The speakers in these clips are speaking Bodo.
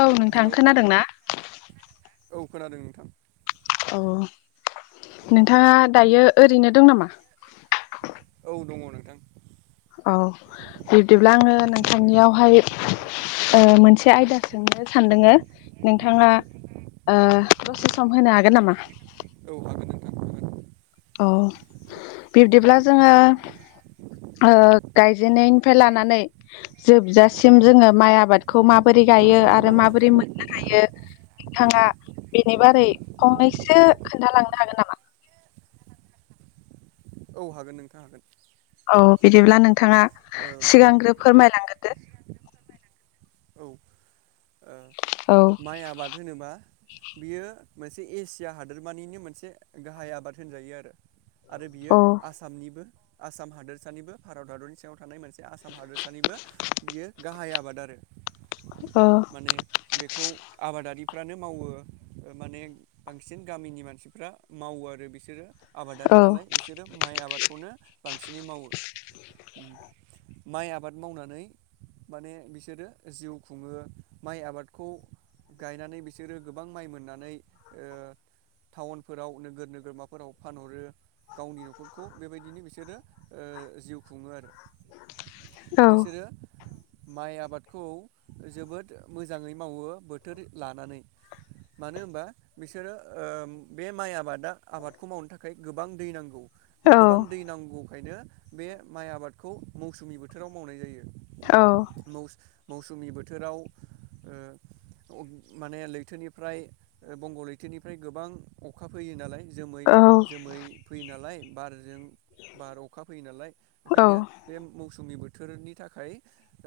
औ नोंथां हेलौ खोनादों ना औ खोनादों नोंथां अ नोंथाङा दायो ओरैनो दं नामा औ दङ नोंथां औ बिब्दिब्ला आङो नोंथांनियावहाय ओ मोनसे आयदा सों नो सानदोङो नोंथाङा ओ दसे सम होनो हागोन नामा औ हागोन नोंथां हागोन अ बिब्दिब्ला जोङो ओ गायजेननायनिफ्राय लानानै जोबजासिम जोङो माइ आबादखौ माबोरै गायो आरो माबोरै मोननो हायो नोथाङा बेनि बारै फंनैसो खोन्थालांनो हागोन नामा औ हागोन नोंथां हागोन औ बिदिब्ला नोंथाङा सिगांग्रो फोरमायलांगोरदो औ माइ आबाद होनोबा बियो मोनसे एसिया हादोरमानिनो मोनसे गाहाय आबाद होनजायो आरो आरो बियो औ आसामनिबो आसाम हादोरसानिबो भारत हादरनि सिङाव थानाय मोनसे आसाम हादोरसानिबो बियो गाहाय आबाद आरो औ माने बेखौ आबादारि फ्रानो मावो ओ माने बांसिन गामिनि मानसिफ्रा मावो आरो बिसोरो आबादारि औ नालाय बिसोरो माइ आबादखौनो बांसिनै मावो माइ आबाद मावनानै माने बिसोरो जिउ खुङो माइ आबादखौ गायनानै बिसोरो गोबां माइ मोननानै ओ टाउनफोराव नोगोर नोगोरमाफोराव फानहरो गावनि न'खरखौ बेबायदिनो बिसोरो ओ जिउ खुङो आरो औ बिसोरो माइ आबाद खौ जोबोद मोजाङै मावो बोथोर लानानै मानो होनबा बिसोरो ओ बे माइ आबादा आबादखौ मावनो थाखाय गोबां दै नांगौ गोबां दै नांगौखायनो बे माइ आबादखौ मौसुमि बोथोराव मावनाय जायो मौस मौसुमि बोथोराव ओ माने लैथोनिफ्राय बंग' लैथोनिफ्राय गोबां अखा फैयो नालाय जोमै जोमै फैयो नालाय बारजों बार अखा फैयो नालाय बेखायनो बे मौसुमि बो थोरनि थाखाय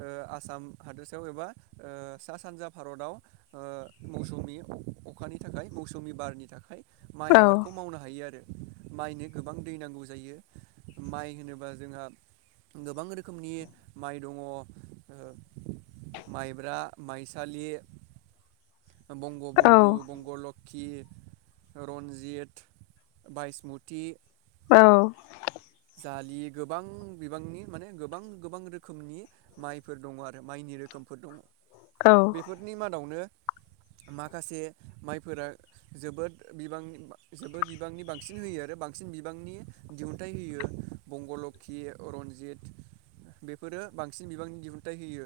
ओ आसाम हादोरसायाव एबा ओ सा सानजा भारताव ओ मौसुमि अखानि थाखाय मौसुमि बारनि थाखाय माइ आबादखौ मावनो हायो आरो माइनो गोबां दै नांगौ जायो माइ होनोबा जोंहा गोबां रोखोमनि माइ दङ ओ माइब्रा माइसालि बंग' बन्धु बंग' लक कि रन्जित बायसमति औ दालि गोबां बिबांनि माने गोबां गोबां रोखोमनि माइफोर दङ आरो माइनि रोखोम बेफोर दङ बेफोरनि मादावनो [inaudible] माखासे माइफोरा जोबोद बिबांनि जोबोद बिबांनि बांसिन होयो आरो बांस सिन बिबांनि दिहुनथाइ होयो बंग'लक्षि रनजित बेफोरो बांसिन बिबांनि दिहुनथाइ होयो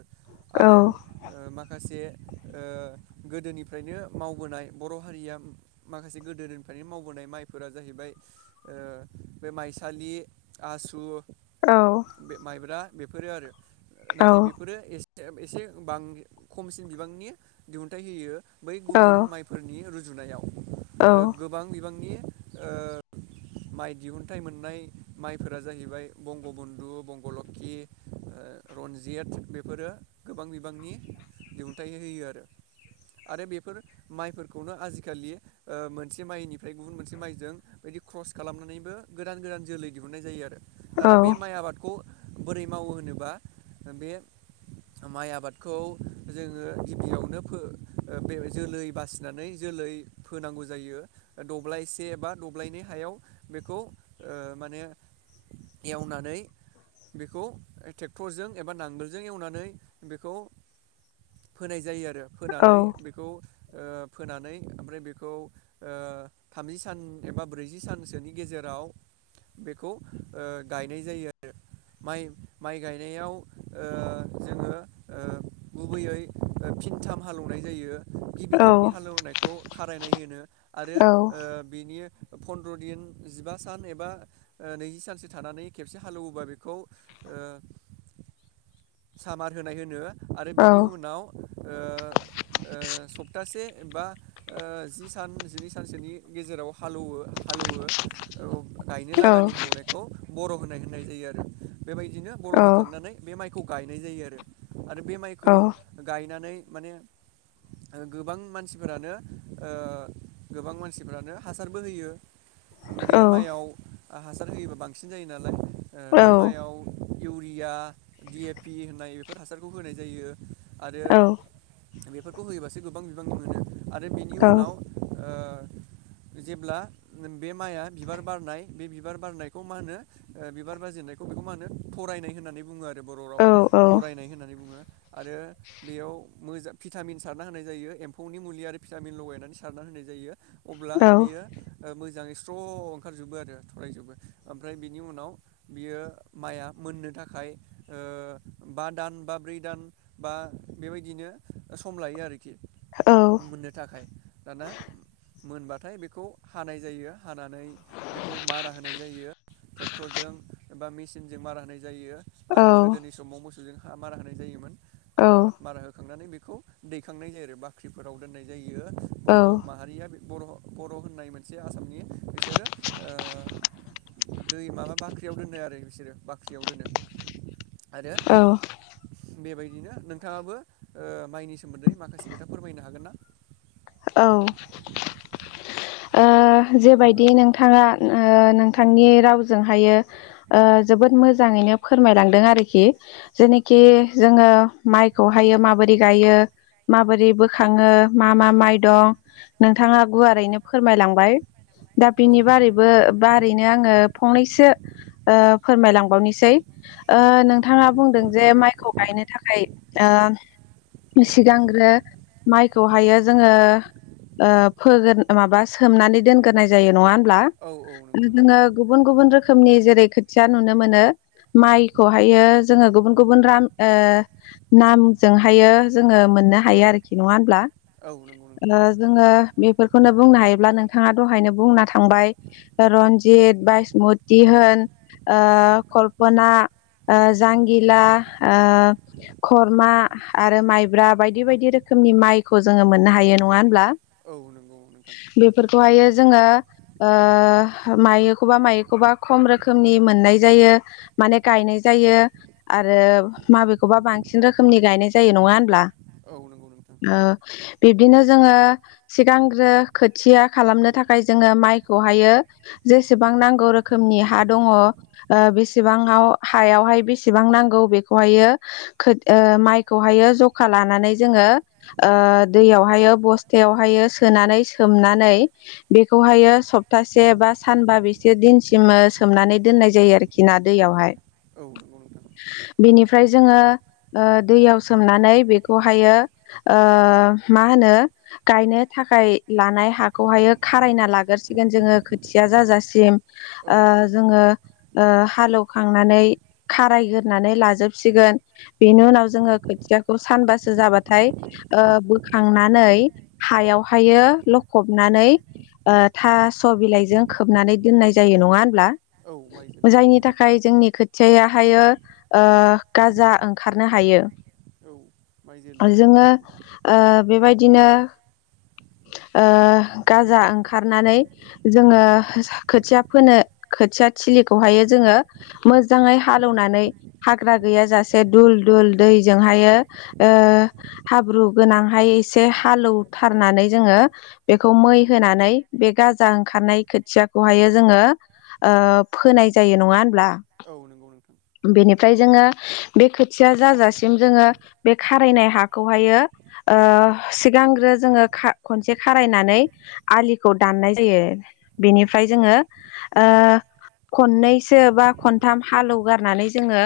आरो ओ माखासे गोदोनिफ्रायनो मावबोनाय बर' हारिया माखासे गोदोनिफ्रायनो मावबोनाय। माइफोरा जाहैबाय बे माइसालि। आसु माइब्रा बेफोरो आरो नाथाय बेफोरो एसे। एसे खमसिन बिबांनि दिहुनथाइ होयो बै गुबुन माइफोरनि रुजु जुनायाव गोबां बिबांनि। माइ दिहुनथाइ मोननाय। माइफोरा जाहैबाय बंगबन्धु बंगलोषि रनजित बेफोरो। गोबां बिबांनि दिहुनथायाइ होयो आरो। आरो बेफोर माइफोरखौनो आजिखालि मोनसे माइनिफ्राय गुबुन मोनसे माइजों। बिदि क्रस खालामनानैबो गोदान गोदान जोलै दिहुननाय जायो आरो दाना बे माइ आबादखौ। बोरै मावो होनोबा बे। माइ आबादखौ जोङो गिबियावनो जोलै बासिनानै जो जोलै फोनांगौ जायो दब्लायसे एबा दब्लायनै हायाव बेखौ माने। एवनानै। बेखौ ट्रेक्टरजों एबा नांगोलजों एवनानै बेखौ फोनाय जायो आरो फोनानै बेखौ। फोनानै ओमफ्राय बेखौ थामजि सान एबा ब्रैजि सानसोनि गेजेराव। बेखौ गायनाय जायो आरो। माइ माइ गायनायाव जोङो गुबैयै। फिनथाम हालेवनाय जायो। गिबि खेबनि हालेवनायखौ खारायनाय होनो आरो बिनि। फन्द्र' दिन जिबा सान एबा। नैजि सानसो थानानै खेबसे हालेवोबा बेखौ। सामार होनाय होनो आरो बेनि उनाव ओ ओ स सप्तासे बा जि सान जिनै सानसो गेजेराव हालौवो हालौवो। औ [inaudible] गायनो लागानि हाल एवनायखौ बर होनाय बुंनाय जायो बेबायदिनो' बर होखांनानै। खौ गायनाय जायो आरो आरो बे माइखौ गायनानै माने। आरो गोबां मानसिफोरानो गोबां मानसिफोरानो हासारबो होयो। बे माइयाव हासार होयोबा बांसिन जायो नालाय बे माइयाव। इउरिया डि एपि होननाय बेफोर हासारखौ होनाय जायो आरो। बेफोरखौ होयोबासो गोबां बिबां मोनो आरो बेनि उनाव। जेब्ला बे माइआ बिबार बारनाय। बे बिबार बारनायखौ मा होनो बिबार बाजेननायखौ बेखौ मा होनो थरायनाय होननानै बुङो आरो। बर' रावाव थरायनाय होननानै बुङो। आरो बेयाव मोजां भिटामिन सारना होनाय जायो एम्फौनि मुलि आरो भिटामिन लगायनानै सारना होनाय जायो। अब्ला बियो मोजाङै स्र ओंखारजोबो आरो। थरायजोबो ओमफ्राय बिनि उनाव बियो माइआ मोननो थाखाय। बा दान बा ब्रै दान बा बेबायदिनो सम लायो आरो। टिकिट मोननो थाखाय दाना। मोनबाथाय बेखौ हानाय जायो हानानै बे खौ मारा होनाय जायो ट्रेक्टरजों एबा मेसिनजों मारा होनाय जायो। जायो आरो गोदोनि समाव मोसौजों मारा होनाय जायोन मारा होखांनानै। खौ दैखांनाय जायो आरो बाख्रिफोराव दोननाय जायो बर' माहारिया। बर' बर' होननाय मोनसे आसामनि बिसोरो ओ। दै माबा बाख्रियाव दोनो आरो बिसोरो बाख्रियाव दोनो। आरो। बेबायदिनो नोंथाङाबो माइनि सोमोन्दै माखासे खोथा फोरमायनो हागोन ना। औ। जेबायदि नोंथाङा नोंथांनि रावजोंहायो जोबोद मोजां। मोजाङैनो फोरमायलांदों आरोखि जेनोखि जोङो माइखौहाय माबोरै गायो माबोरै बोखाङो मा मा माइ दं नोंथाङा गुवारैनो फोरमायलांबाय दा औ बिनि बारैबो नंगौ नोंथां। बारैनो आङो फंनैसो फोरमायलांबावनोसै नोंथाङा बुंदों जे माइखौ गायनो थाखाय सिगांग्रो माइखौहायो जोङो माबा सोमनानै दोनग्रोनाय जायो नङा होनबा औ नंगौ नोंथां जोङो गुबुन गुबुन रोखोमनि जेरै खोथिया नुनो मोनो माइखौहायो जोङो गुबुन गुबुन नामजोंहायो जोङो मोननो हायो आरोखि नङा होनब्ला औ नंगौ नोंथां जोङो बेफोर खौनो बुंनो हायोब्ला नोंथाङा दहायनो बुंना थांबाय रनजित बायसमुति होन ओ कल्पना जांगिला खरमा आरो माइब्रा बायदि बायदि रोखोम रोखोमनि माइखौ जोङो मोननो हायो नङा होनब्ला औ नंगौ नोंथां। बेखौहायो जोङो मायोखौबा मायोखौबा खम रोखोमनि मोननाय जायो। माने गायनाय जायो औ आरो माबेखौबा बांसिन रोखोमनि गायनाय जायो नङा होनब्ला औ नंगौ नोंथां। बिदिनो जोङो सिगांग्रो खोथिया खालामनो थाखाय जोङो माइखौहायो बेसेबां नांगौ रोखनि हा दङ बेसेबांआव हायवहाय बेसेबां नांगौ। मायखौ हायो जखा लानानै जोङो दैयावहायो बस्थायावहायो सोनानै सोमनानै बेखौहायो सप्तासे बा सानबा एसे दिनसिम सोमनानै दोननाय जायो आरोखि ना दैयावहाय औ नंगौ नोंथां ओमफ्राय जोङो दैयाव सोमनानै बेखौहायो। मा होनो गायनो थाखाय लानाय हाखौहाय खारायना लागोरसिगोन जोङो खोथिया जाजासिम जोङो हालेवखांनानै खारायग्रोनानै लाजोबसिगोन बेनि उनाव जोङो खोथिया सानबासो जाबाथाय बोखांनानै हायावहायो लखबनानै थास' बिलाइजों खोबनानै दोननाय जायो नङा होमब्ला औ नंगौ। औ माइ जोलैखौ औ जायनि थाखाय जोंनि खोथियाहायो गाजा ओंखारनो हायो औ माइ जोलैया जोङो बेबायदिनो गाजा ओंखारनानै जोङो खोथिया फोनो खोथिया थिलिखौहायो जोङो मोजाङै हालेवनानै हाग्रा गैया जासे दुल दुल दैजोंहायो हाब्रु गोनांहाय एसे हालेवथारनानै जोङो बेखौ मै होनानै बे गाजा ओं खारनाय खोथियाखौहायो जोङो फोनाय जायो नङा होनब्ला औ नंगौ नोंथां ओमफ्राय जोङो बे खोथिया जाजासिम जोङो बे खारायनाय हाखौहायो। सिगांग्रो जोङो खनसे खारायनानै आलिखौ दाननाय जायो बिनिफ्राय जोङो खननैसो बा खनथाम हालेवगारनानै जोङो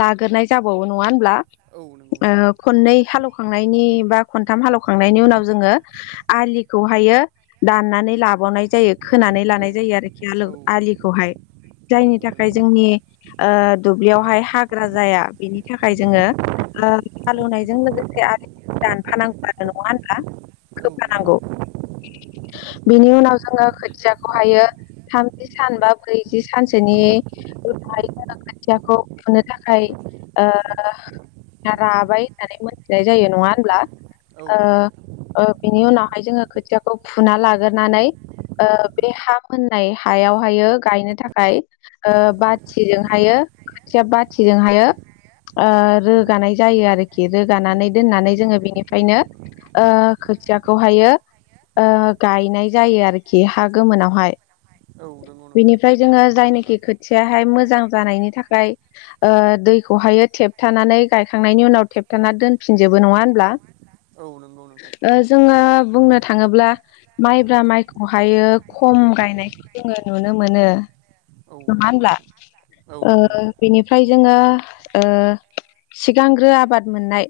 लाग्रोनाय जाबावो नङा होनब्ला औ नंगौ नोंथां खननै हालेव खांनायनि बां खन्थाम हालेल खांनायनि उनाव आलिखौ औ दाननानै लाबाव बावनाय जायो खोनानै लानाय जायो आरोखि आलिखौहाय जायनि थाखाय जोंनि ओ दुब्लियावहाय हाग्रा जाया बेनि थाखाय जोङो हालेवनायजों लोगो से आलिखौ दानफानांगौ आरो नङा होनब्ला खोफानांगौ बिनि उनाव जोङो खोथियाखौ हायो थामजि सान बा ब्रैजि सानसोनि खोथियाखौ फुनो थाखाय ओ राबाय होननानै मोनथिनाय जायो नङा होनब्ला औ नंगौ नोंथां बेनि उनावहाय जोङो खोथियाखौ फुना लागोरनानै ओ बे हा मोननाय हायावहायो गायनो थाखाय ओ बाथिजोंहायो खोथिया बाथिजों हायो रोगानाय जायो आरोखि रोगानानै दोननानै जोङो बेनिफ्रायनो ओ खोथियाखौ हायो ओ गायनाय जायो आरोखि हा गोमोनावहाय नोंथां बिनिफ्राय जोङो जायनोखि खोथियाहाय मोजां जानायनि थाखाय ओ दैखौहायो थेबथानानै गायखांनायनि उनाव थेब थाना दोनफिनजोबो नङा होनब्ला औ नंगौ नोंथां औ नंगौ नोंथां ओ जोङो बुंनो थाङोब्ला माइब्रा माइखौहायो खम गायनायखौ जोङो नुनो मोनो औ नंगौ नोंथां औ नङा नंगौ होनब्ला नोंथां औ नंगौ नोंथां औ ओ नंगौ नोंथां बेनिफ्राय जोङो ओ सिगांग्रो आबाद मोननाय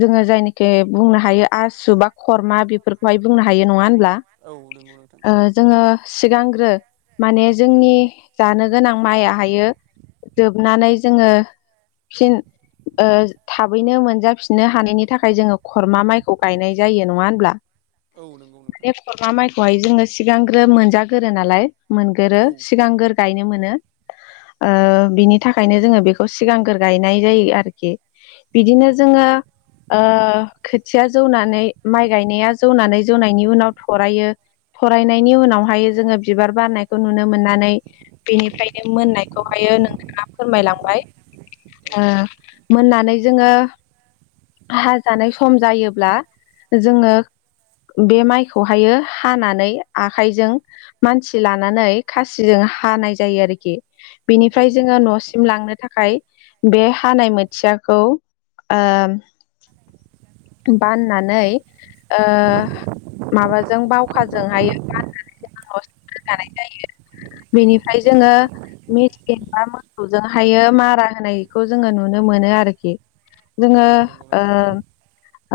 जोङो जायनिखि बुंनो हायो आसु बा खरमा बेफोरखौहाय बुंनो हायो नङा होनब्ला औ नंगौ नोंथां ओ जोङो सिगांग्रो माने जोंनि जानो गोनां माइयाहायो जोबनानै जोङो फिन ओ था थाबैनो मोनजाफिननो हानायनि थाखाय जोङो खरमा माइखौ गायनाय जायो नङा होनब्ला औ नंगौ नोंथां बे खरमा माइखौहाय जोङो सिगांग्रो मोनजागोरो नालाय मोनगोरो औ सिगांगोर गायनो मोनो ओ बिनि थाखायनो जोङो बेखौ सिगांगोर गायनाय जायो आरोखि बिदिनो जोङो ओ खोथिया जौनानै माइ गायनाया जौनानै जौनायनि उनाव थरायो फरायनायनि उनावहाय जोङो बिबार बारनायखौ नुनो मोननानै बेनिफ्रायनो मोननायखौहाय नोंथाङा फोरमायलांबाय मोननानै जोङो हाजानाय सम जायोब्ला जोङो बे माइखौहायो हानानै आखाइजों मानसि लानानै खासिजों हानाय जायो आरोखि औ बिनिफ्राय जोङो नंगौ नोंथां न'सिम लांनो थाखाय बे हानाय मोथियाखौ ओ बाननानै ओ माबाजों बावखाजोंहायो बाननानै जोङो नसिम रोगानाय जायो बेनिफ्राय औ जोङो मेसिन बा मोसौजोंहायो मारा होनायखौ जोङो नुनो मोनो आरोखि जोङो औ नंगौ नोंथां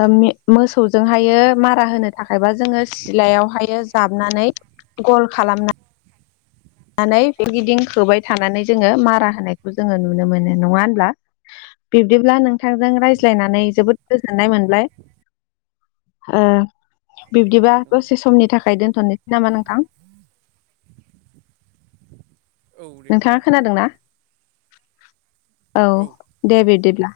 ओ मोसौजोंहायो मारा होनो थाखायबा जोङो सिलायावहाय जाबनानै गल खालामना नै सोरगिदिं होबाय थानानै जोङो मारा होनायखौ जोङो नुनो मोनो नङा होनब्ला बिब्दिब्ला नोंथांजों रायज्लायनानै जोबोद गोजोननाय मोनबाय ओ बिब्दिबा नंगौ दसे नोंथां समनि थाखाय दोनथ'नोसै नामा नोंथां औ दे नोंथाङा नोंथां खोनादों ना औ दे बिदिब्ला